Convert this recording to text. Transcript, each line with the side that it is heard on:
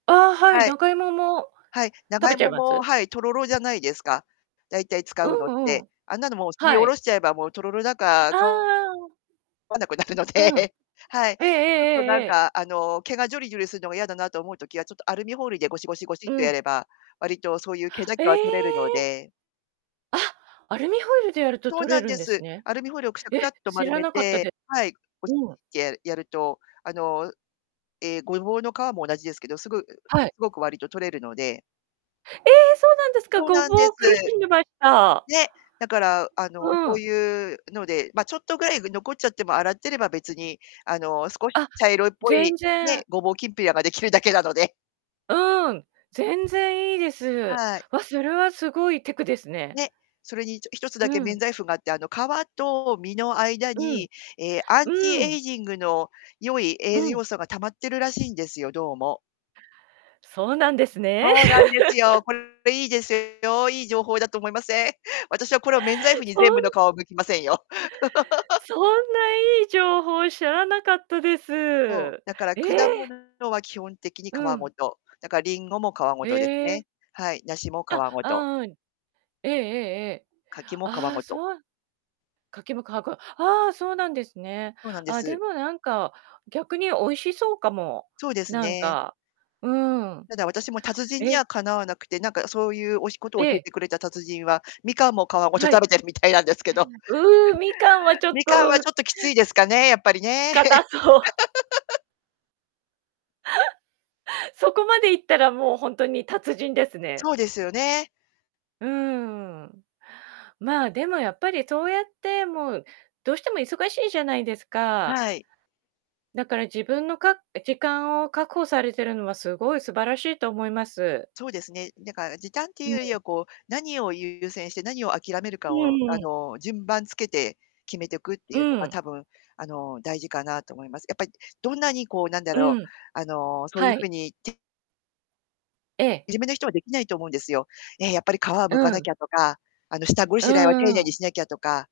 right: ああ、はい、
left: はい。
right: 長芋も、
left: はい、
right: 食
left: 長
right: べちゃい
left: 芋
right: ま
left: も、
right: す？
left: はい、とろろじゃないですか。大体、使
right: う
left: うのっ
right: んう
left: て。
right: ん。
left: あんなのもう、すり
right: は
left: おろ
right: い。
left: しちゃえば、もう、とろろだか、
right: ああ
left: か
right: ああ。
left: 分なくなるの
right: うん。
left: で、はい。ち
right: えええ
left: ょっ
right: え
left: と、な
right: え
left: ん
right: えええ。
left: か、あの、毛がジョリジョリすんのがやだなと思うときは、ちょっと、アルミホイルでゴシゴシゴシ
right: う
left: っとや
right: ん。
left: れば、わりと、そういう、毛だ
right: え
left: けは取れるの
right: え！
left: で。
right: あ、アルミホイルでやると
left: そう
right: 取れ
left: なん
right: るん
left: で
right: です
left: す。
right: ね。
left: アルミホイルをくしゃくし
right: え！
left: ゃっと
right: 知
left: 丸
right: ら
left: め
right: なかった
left: て
right: で
left: はい、ゴシ
right: うん。
left: って、ややると、あの、うええ、ゴボウの皮も同じですけど、すぐううう、す
right: はい。
left: ごく、わりと取れるので
right: ええ！そうなんですか。
left: そう
right: ゴ
left: なんで
right: ボ
left: す。
right: ウ、苦しんでました。
left: ね、だから、あの、
right: う
left: そう
right: ん。
left: いうので、ま、ちょっとぐらい、ぐ残っちゃっても、洗ってれば別に、あの、少し
right: あ、
left: 茶色っぽ
right: 全
left: い、ね、
right: 然。
left: ゴボウきんぴらができるだけなので。
right: うん、全然いいです。
left: はい。
right: わ、それはすごいテクですね。
left: ね、それに、ちょ1つ
right: う
left: だけ免
right: ん。
left: 罪符があって、あの、皮と身の間
right: うん。
left: に、ええ、ア
right: う
left: ンチ
right: ー
left: エ
right: ん。
left: イジングの良い
right: う
left: 栄
right: ん。
left: 養素が貯まってるらしいんですよ、どうも。
right: そうなんですね。
left: そうなんでつよ。これいいですよ、いい情報だと思いません？私はこれを免罪符に、
right: ほ
left: 全部の
right: ん
left: 皮を剥きませんよ。
right: そんないい情報、知らなかったです。
left: そ
right: え
left: う、だから果物
right: え！
left: のは、基本的に皮
right: う
left: ご
right: ん。
left: と。だか、リンゴも皮ごとです
right: え
left: ね。
right: え。
left: はい、梨も皮
right: あ、
left: ご
right: あ、
left: と。
right: うん。ええええええ。
left: 柿も皮
right: ああ、
left: ごと。
right: そう柿も皮ごああ、そうなんですね。
left: そうなんで
right: あ、で
left: す。
right: もなんか、逆に美味しそうかも、
left: そうです
right: なん
left: ね。
right: か、うーん。
left: ただ、私も達人に
right: え！
left: はかなわなくて、なんか、そういう、おしことを
right: え
left: 教え
right: え。
left: てくれた達人は、みかんも皮
right: あ、
left: ごと
right: は
left: 食
right: い。
left: べてるみたいなんですけど。
right: う、みかんはちょっ
left: みかん
right: と、
left: はち
right: う
left: ょっときついですかね、やっぱりね。
right: 硬そう。そこまでいったら、もう、ほんとに達人です
left: ええ、
right: ね。
left: そうですよね。
right: うーん。まあ、でも、やっぱりそうやって、もうどうしても忙しいじゃないですか。
left: はい。
right: だから、自分の、か時間を確保されてるのは、すごい素晴らしいと思います。
left: そうですね、だから時短ってい
right: う
left: うより
right: ん。
left: は、こう、何を優先して何を諦める
right: う
left: かを、
right: ん
left: あ
right: うん。
left: の、順番つけて決めてくって
right: う
left: いうのが、
right: ん。
left: 多分、あの、大事かなと思います。やっぱい、どんなに、こう、なんだ
right: う
left: ろう、
right: ん。
left: あの、そういう
right: は
left: ふう
right: い。
left: に、て
right: ええ。
left: じめな人はできないと思うんですよ。ええ、やっぱり、皮は
right: う
left: 剥かなき
right: ん。
left: ゃとか、あの、下ご
right: う
left: しらえは丁
right: んう
left: 寧に
right: ん。
left: しなきゃとか